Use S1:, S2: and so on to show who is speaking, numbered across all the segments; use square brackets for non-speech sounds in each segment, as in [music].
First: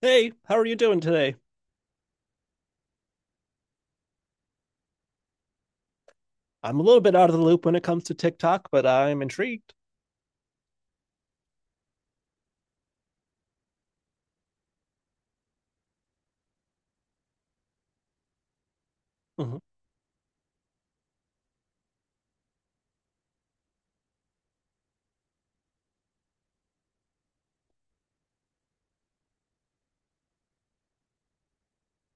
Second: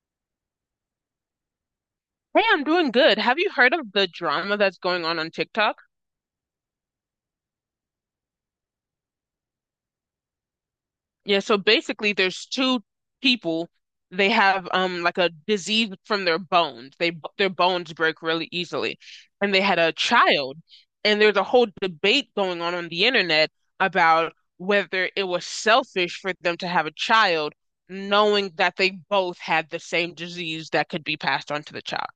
S1: Hey, how are you doing today?
S2: Hey, I'm doing good. Have you heard of the drama that's going on TikTok?
S1: I'm a little bit out of the loop when it comes to TikTok, but I'm intrigued.
S2: Yeah, so basically there's two people. They have like a disease from their bones. They Their bones break really easily. And
S1: Mhm.
S2: they had a child. And there's a whole debate going on the internet about whether it was selfish for them to have a child, knowing that they both had the same disease that could be passed on to the child.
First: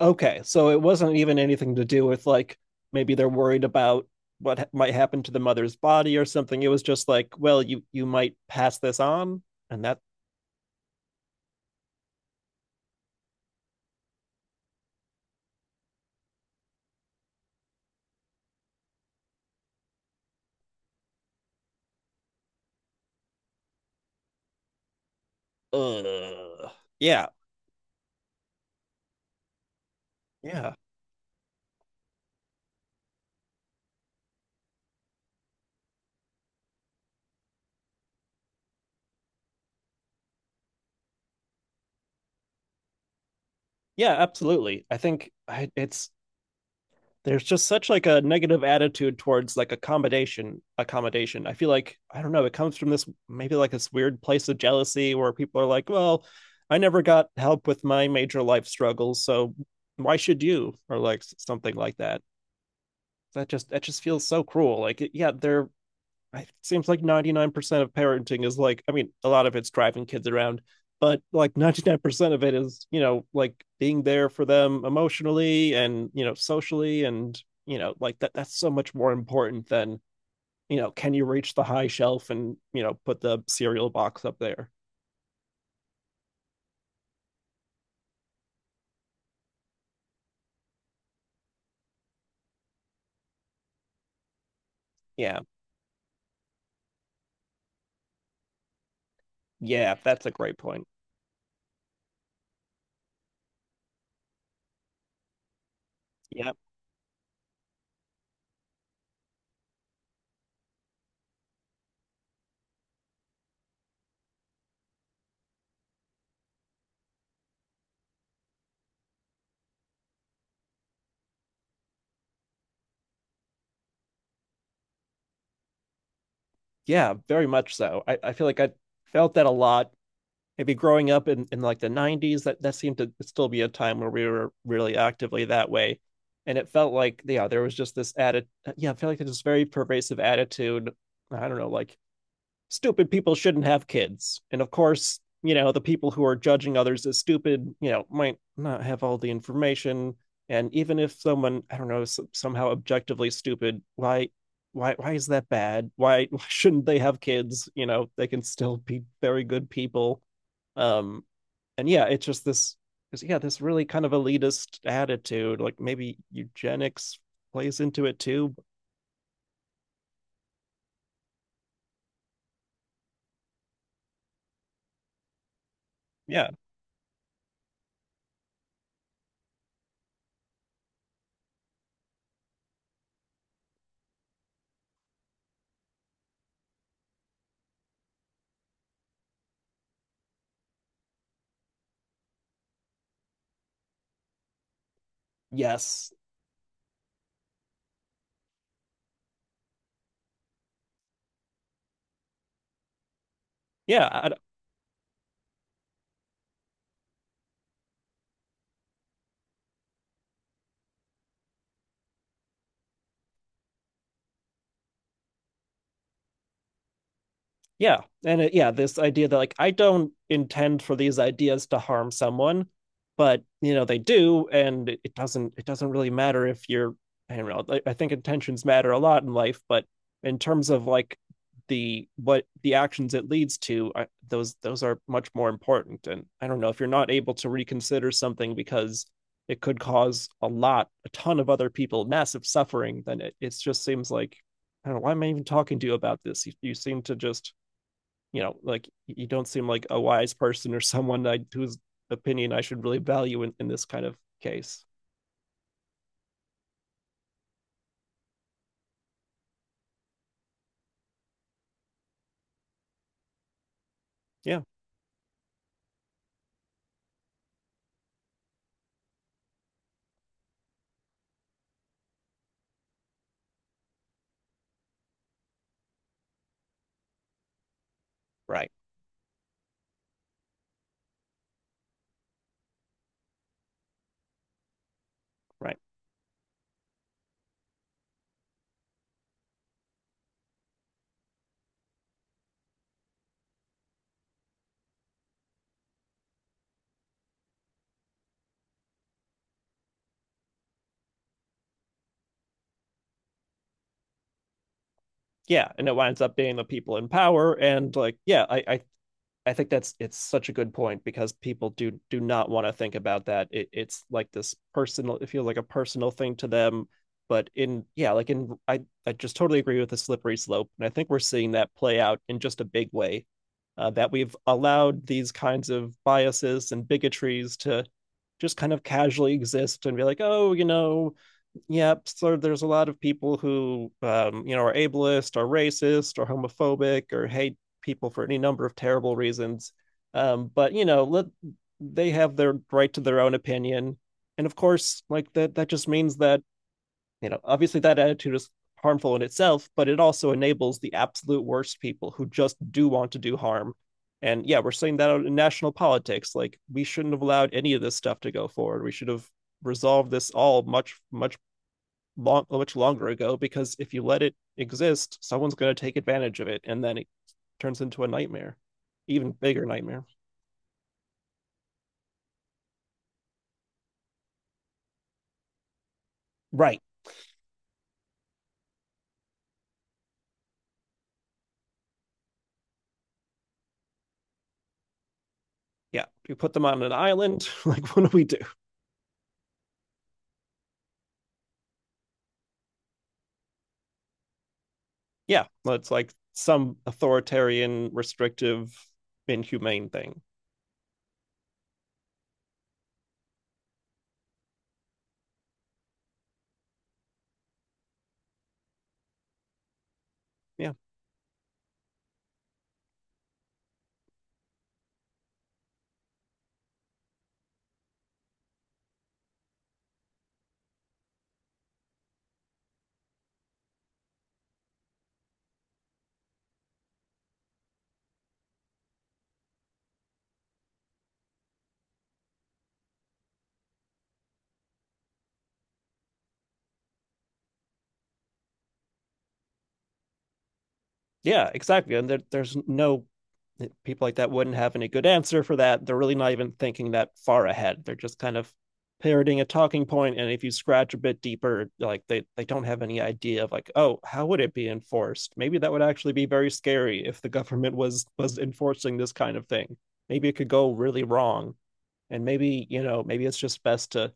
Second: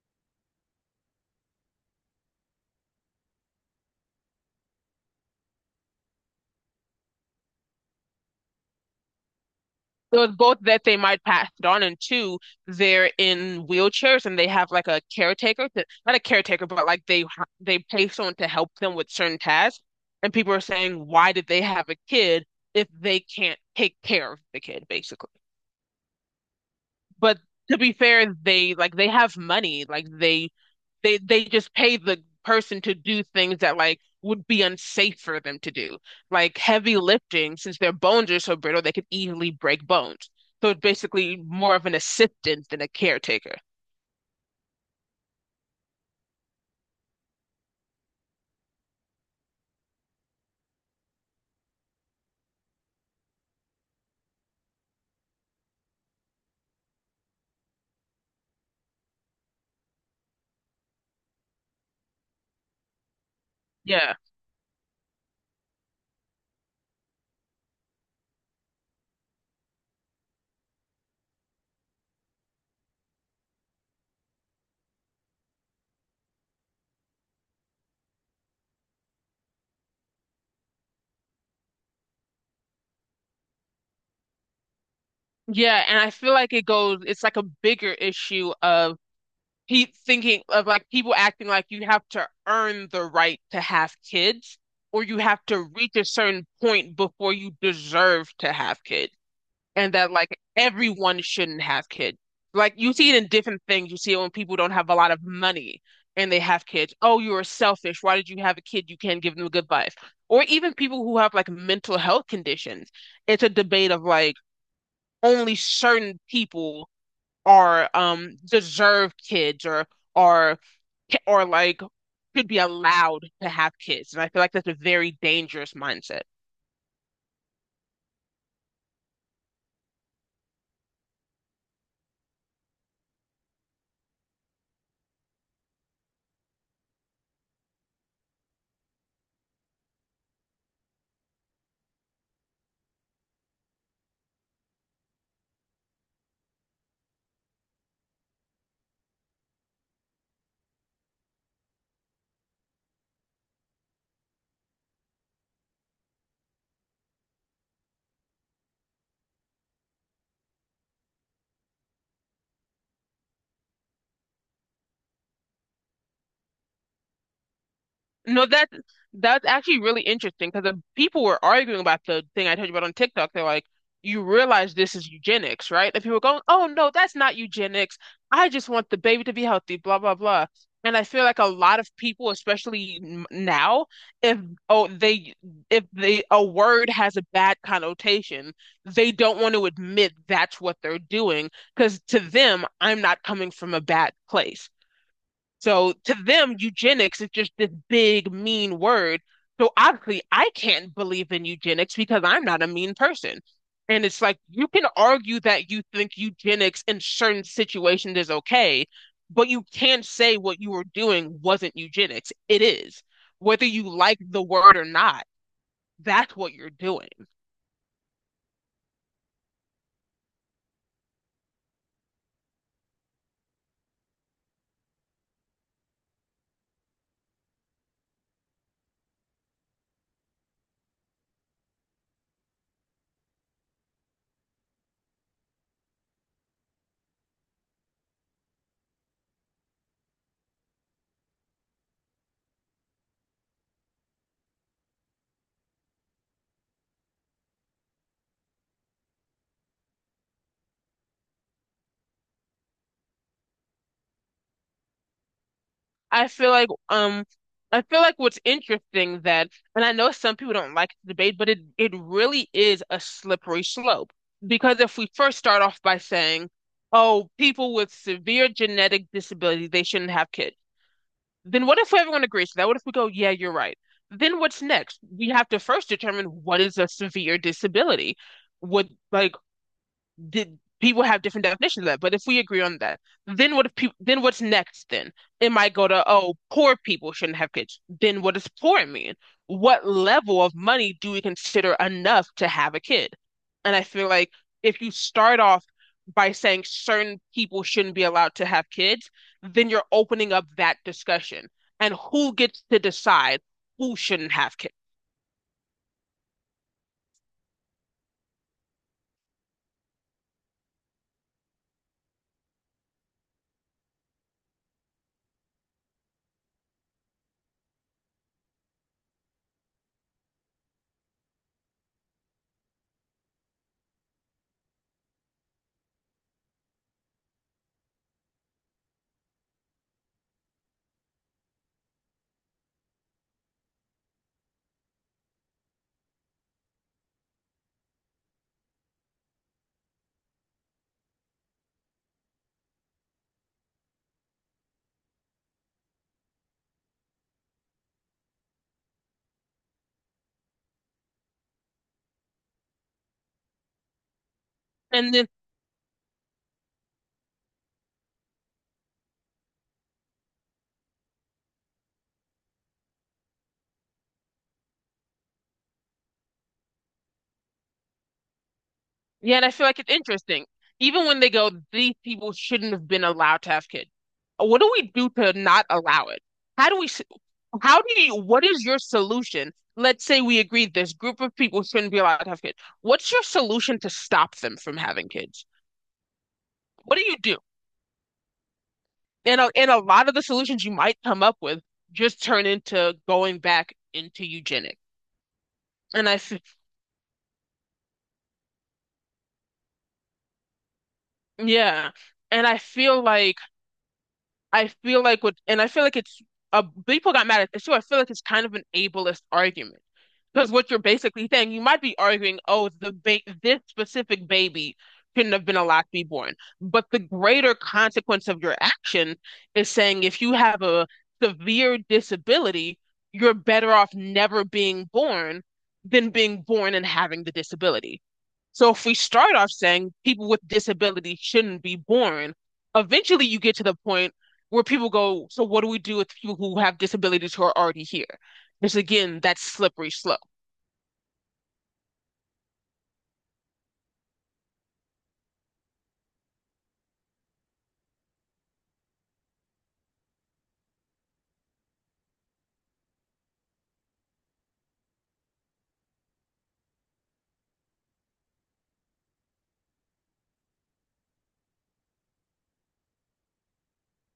S1: Okay, so it wasn't even anything to do with like maybe they're worried about what might happen to the mother's body or something. It was just like, well, you might pass this on, and that,
S2: So it's both that they might pass it on, and two, they're in wheelchairs and they have like a caretaker to, not a caretaker, but like they pay someone to help them with certain tasks. And people are saying, why did they have a kid if they can't take care of the kid, basically?
S1: uh, yeah,
S2: But to be fair, they have money. Like they
S1: yeah,
S2: they they just pay the person to do things that like would be unsafe for them to do. Like heavy lifting, since their bones are so brittle, they could easily break bones. So it's basically more of an assistant than a caretaker.
S1: yeah, absolutely. I think it's there's just such like a negative attitude towards like accommodation. I feel like, I don't know, it comes from this maybe like this weird place of jealousy where people are like, well, I never got help with my major life struggles, so why should you, or like something like that. That just
S2: Yeah.
S1: feels so cruel. Like, yeah, they're, it seems like 99% of parenting is like, I mean, a lot of it's driving kids around, but like [laughs] 99% of it is, like being there for them emotionally and, socially, and like that's so much more important than, can you reach the high shelf and, put the cereal box up there.
S2: Yeah, and I feel like it goes, it's like a bigger issue of pe thinking of like people acting like you have to earn the right to have kids, or you have
S1: Yeah.
S2: to reach a certain point before you deserve to have kids, and
S1: Yeah,
S2: that
S1: that's a
S2: like
S1: great point.
S2: everyone shouldn't have kids. Like you see it in different things. You see it when people don't have a lot of money and they
S1: Yeah,
S2: have kids. Oh, you are selfish. Why did you have a kid? You can't give them a good life. Or even people who have like mental health conditions. It's a debate of like only certain people are deserved kids, or are, or like should be allowed to have kids. And I feel like that's a very dangerous mindset.
S1: yeah, very much so. I feel like I felt that a lot, maybe growing up in like the 90s. That that seemed to still be a time where we were really actively that way, and it felt like, yeah, there was just this added, yeah, I feel like there's this very pervasive attitude, I don't know, like stupid people shouldn't have kids. And of course, the people who are judging others as stupid, might not have all the information. And even if someone, I don't know, somehow objectively stupid, why, why is that bad? Why, [laughs] why shouldn't they have kids? They can still be very good people. Um, and yeah, it's just this, yeah, this really kind of elitist attitude. Like maybe eugenics plays into it
S2: No,
S1: too.
S2: that's actually really interesting because the people were arguing about the thing I told you about on TikTok. They're like, you realize this is eugenics, right? And people were going,
S1: Yeah.
S2: oh no, that's not eugenics. I just want the baby to be healthy, blah blah blah. And I feel like a lot of people, especially now, if oh they if they a word has a bad connotation, they don't want to admit that's what they're doing because to them, I'm not coming from a bad place. So
S1: Yes.
S2: to them, eugenics is just this big, mean word. So obviously, I can't believe in eugenics because I'm not a mean person. And
S1: Yeah.
S2: it's
S1: I,
S2: like you can argue that you think eugenics in certain situations is okay, but you can't say what you were doing wasn't eugenics. It is. Whether you like the word or not, that's what you're doing.
S1: yeah, yeah, this idea that like I don't intend for these ideas to harm someone, but you know they do. And it doesn't really matter if you're, I don't know, I think intentions matter a lot in life, but in terms of like the what the actions it leads to, those are much more important. And I don't know, if you're not able to reconsider something because it could cause a ton of other people massive suffering, then it just seems like, I don't know, why am I even talking to you about this? You you, seem to just, like you don't seem like a wise person or someone whose opinion I should really value in this kind of case.
S2: I feel like um I feel like what's interesting that, and I know some people don't like the debate, but it really is a slippery slope.
S1: Yeah,
S2: Because if we first start off by saying, oh, people with severe genetic disabilities, they shouldn't have kids, then what if everyone agrees to that? What if we go, yeah, you're right? Then what's next? We have to first determine what is a severe disability.
S1: right,
S2: Would like Did people have different definitions of that? But if we agree on that, then what if people then what's next then? It might
S1: right.
S2: go to, oh, poor people shouldn't have kids. Then what does poor mean? What level of money do we consider enough to have a kid? And I feel like if you start off by saying certain people shouldn't be allowed to have kids, then you're opening up that discussion. And who gets to decide who shouldn't have kids?
S1: Yeah, and it winds up being the people in power, and like, yeah, I I think that's, it's such a good point because people do not want to think about that. It's like this personal, it feels like a personal thing to them. But in, yeah, like in, I just totally agree with the slippery slope, and I think we're seeing that play out in just a big way. That we've allowed these kinds of biases and bigotries to just kind of casually exist and be like, oh, you know. Yep. So there's a lot of people who, you know, are ableist, are racist, or homophobic, or hate people for any number of terrible reasons. But you know, let they have their right to their own opinion, and of course, like that just means that, you know, obviously, that attitude is harmful in itself, but it also enables the absolute worst people who just do want to do harm. And yeah, we're seeing that
S2: And
S1: out
S2: then
S1: in national politics. Like, we shouldn't have allowed any of this stuff to go forward. We should have resolved this all much, much longer ago, because if you let it exist, someone's going to take advantage of it, and then it turns into a nightmare, even
S2: Yeah, and I
S1: bigger
S2: feel like it's
S1: nightmare.
S2: interesting. Even when they go, these people shouldn't have been allowed to have kids. What do we do to not allow it? How do
S1: Right?
S2: we, s- how do you, what is your solution? Let's say we agree this group of people shouldn't be allowed to have kids. What's your solution to stop them from having kids?
S1: Yeah. You put them on an
S2: What do you do?
S1: island. [laughs] Like, what do we do?
S2: And a lot of the solutions you might come up with just turn into going back into eugenics.
S1: Yeah, well, it's
S2: And
S1: like
S2: I, f-
S1: some authoritarian, restrictive, inhumane thing.
S2: yeah, and I feel like what, and I feel like it's people got mad at this too. I feel like it's kind of an ableist argument because what
S1: Yeah.
S2: you're basically saying, you might be arguing, oh, the ba this specific baby shouldn't have been allowed to be born, but the greater consequence of your action is saying if you have a severe disability, you're better off never being born than being born and having the disability. So if we start off saying people with disabilities shouldn't be born, eventually you get to the point where people go, so what do we do with people who have disabilities who are already here? It's again that slippery slope.
S1: Yeah, exactly. And there's no, people like that wouldn't have any good answer for that. They're really not even thinking that far ahead. They're just kind of parroting a talking point. And if you scratch a bit deeper, like they don't have any idea of like, oh, how would it be enforced? Maybe that would actually be very scary if the government was enforcing this kind of thing. Maybe it could go really wrong, and maybe, you know, maybe it's just best to,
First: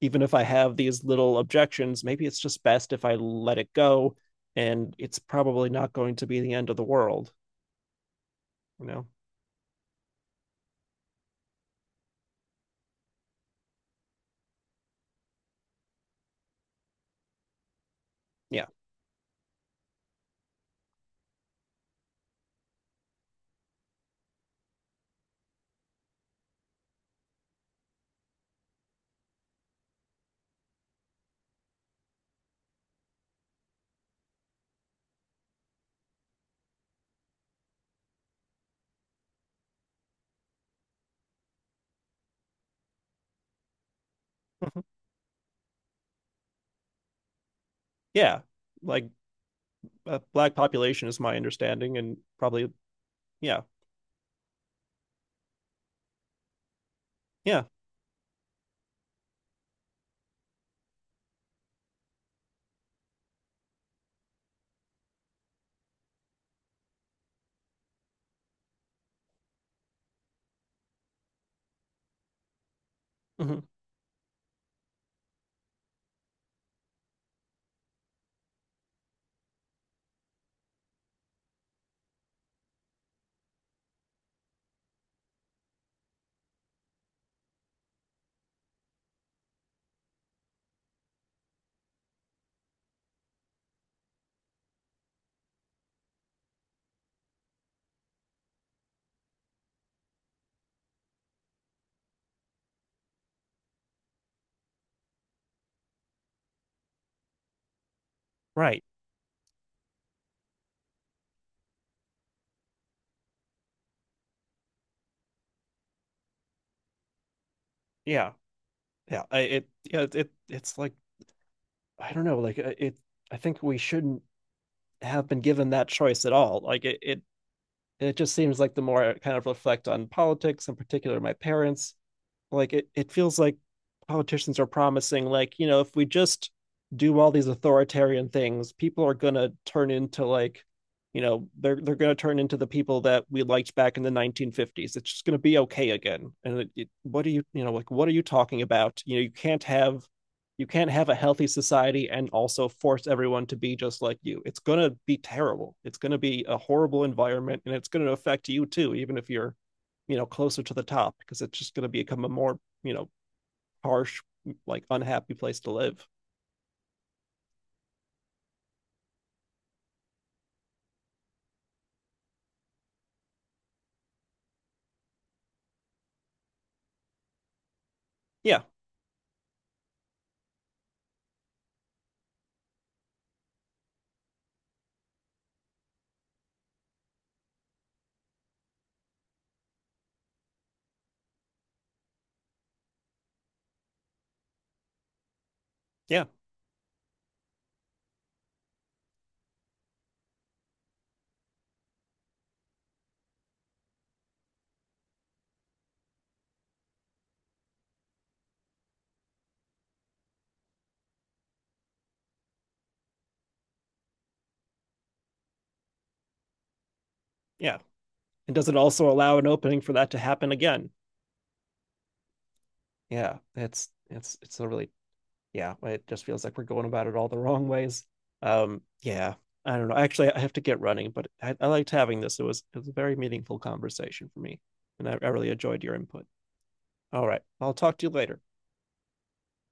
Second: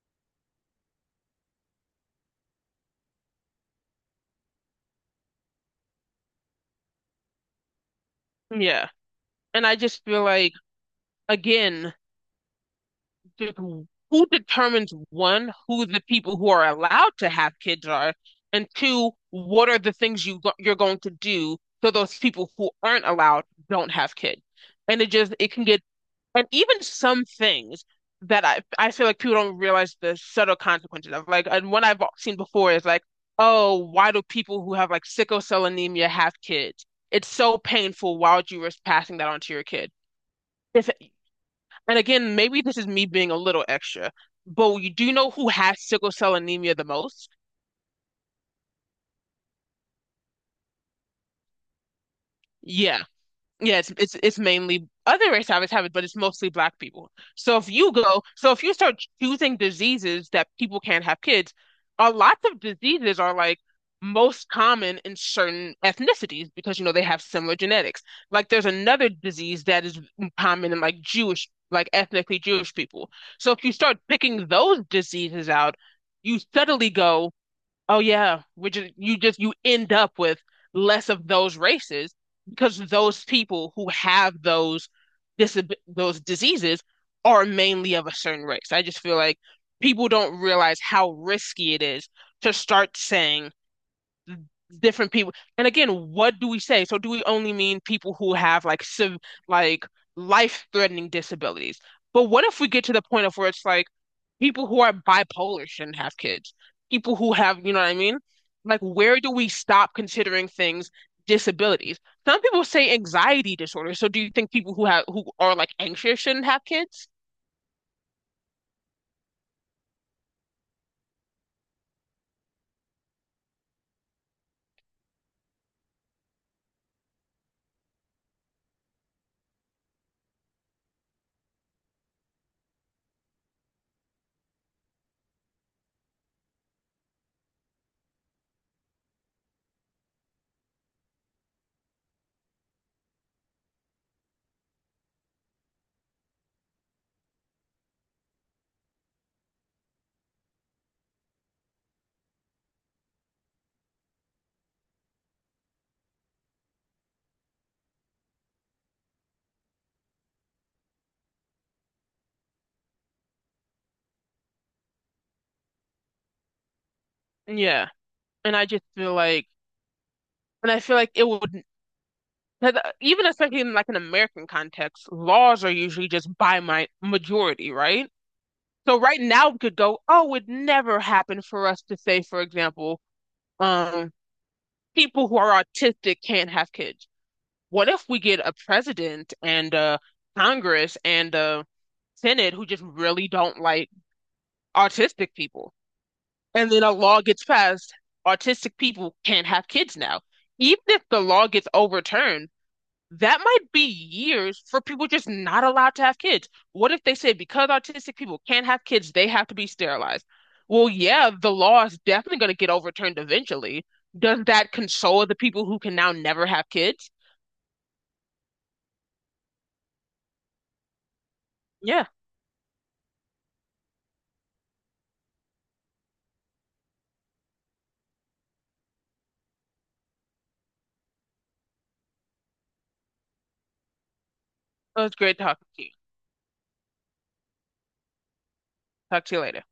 S1: even if I have these little objections, maybe it's just best if I let it go, and it's probably not going to be the end of the world, you
S2: Yeah.
S1: know.
S2: And I just feel like again, who determines one, who the people who are allowed to have kids are,
S1: Yeah.
S2: and two, what are the things you're going to do so those people who aren't allowed don't have kids. And it just it can get, and even some things that I feel like people don't realize the subtle consequences of. Like, and one I've seen before is like, oh, why do people who have like sickle cell anemia have kids? It's so painful. Why would you risk passing that on to your kid? If, And again, maybe this is me being a little extra, but
S1: Mm-hmm.
S2: you do know who has sickle cell anemia the most?
S1: Yeah, like, black population is my understanding, and probably,
S2: Yeah,
S1: yeah,
S2: Yeah, it's mainly other race habits have it, but it's mostly black people.
S1: yeah.
S2: So if you start choosing diseases that people can't have kids, a lot of diseases are like most common in certain ethnicities because you know they have similar genetics. Like there's another disease that is common in like Jewish, like ethnically Jewish people. So
S1: Hmm.
S2: if you start picking those diseases out, you suddenly go, oh yeah, which is you just you end up with less of those races because those people who have those disab those diseases are mainly of a certain race. I just feel like people don't realize how risky it is to start saying different people. And again, what do we say? So do we only mean people who have like sev like life-threatening disabilities? But what if we get to the point of where it's like people who are bipolar shouldn't have kids. People who have, you know what I mean? Like,
S1: Right.
S2: where do we stop considering things disabilities? Some people say anxiety disorder. So do you think people who have who are like anxious shouldn't have kids?
S1: Yeah, yeah, it, yeah, it it's like, I don't know, like, it, I think we shouldn't have been given that choice at all. Like it just seems like the more I kind of reflect on politics, in particular my parents, like it feels like politicians are promising like, you know, if we just do all these authoritarian things, people are going to turn into like, you know, they're going to turn into the people that we liked back in the 1950s. It's just going to be okay again. What are you, you know, like, what are you talking about? You know, you can't have, you can't have a healthy society and also force everyone to be just like you. It's going to be terrible, it's going to be a horrible environment, and it's going to affect you too, even if you're, you know, closer to the top, because it's just going to become a more, you know, harsh, like unhappy place to live.
S2: Yeah. And I just feel like, and I feel like it would, 'cause even especially in like an American context, laws are usually just by my majority, right?
S1: Yeah.
S2: So right now we could go, oh, it would never happened for us to say, for example, um, people who are autistic can't have kids. What if we get a president and Congress and Senate who just really don't like autistic people?
S1: Yeah.
S2: And then a law gets passed, autistic people can't have kids now. Even if the law gets overturned, that might be years for people just not allowed to have kids. What if they say because autistic people can't have kids, they have to be sterilized? Well, yeah, the law is definitely going to get overturned eventually. Does that console the people who can now never have kids?
S1: Yeah, and does it also allow an opening for that to happen again?
S2: Yeah,
S1: Yeah, it's it's a really, yeah, it just feels like we're going about it all the wrong ways. Yeah, I don't know, actually I have to get running, but I liked having this, it was a very meaningful conversation for me.
S2: it
S1: And
S2: was
S1: I
S2: great
S1: really
S2: talking to
S1: enjoyed
S2: you.
S1: your input. All right, I'll talk to you later.
S2: Talk to you later.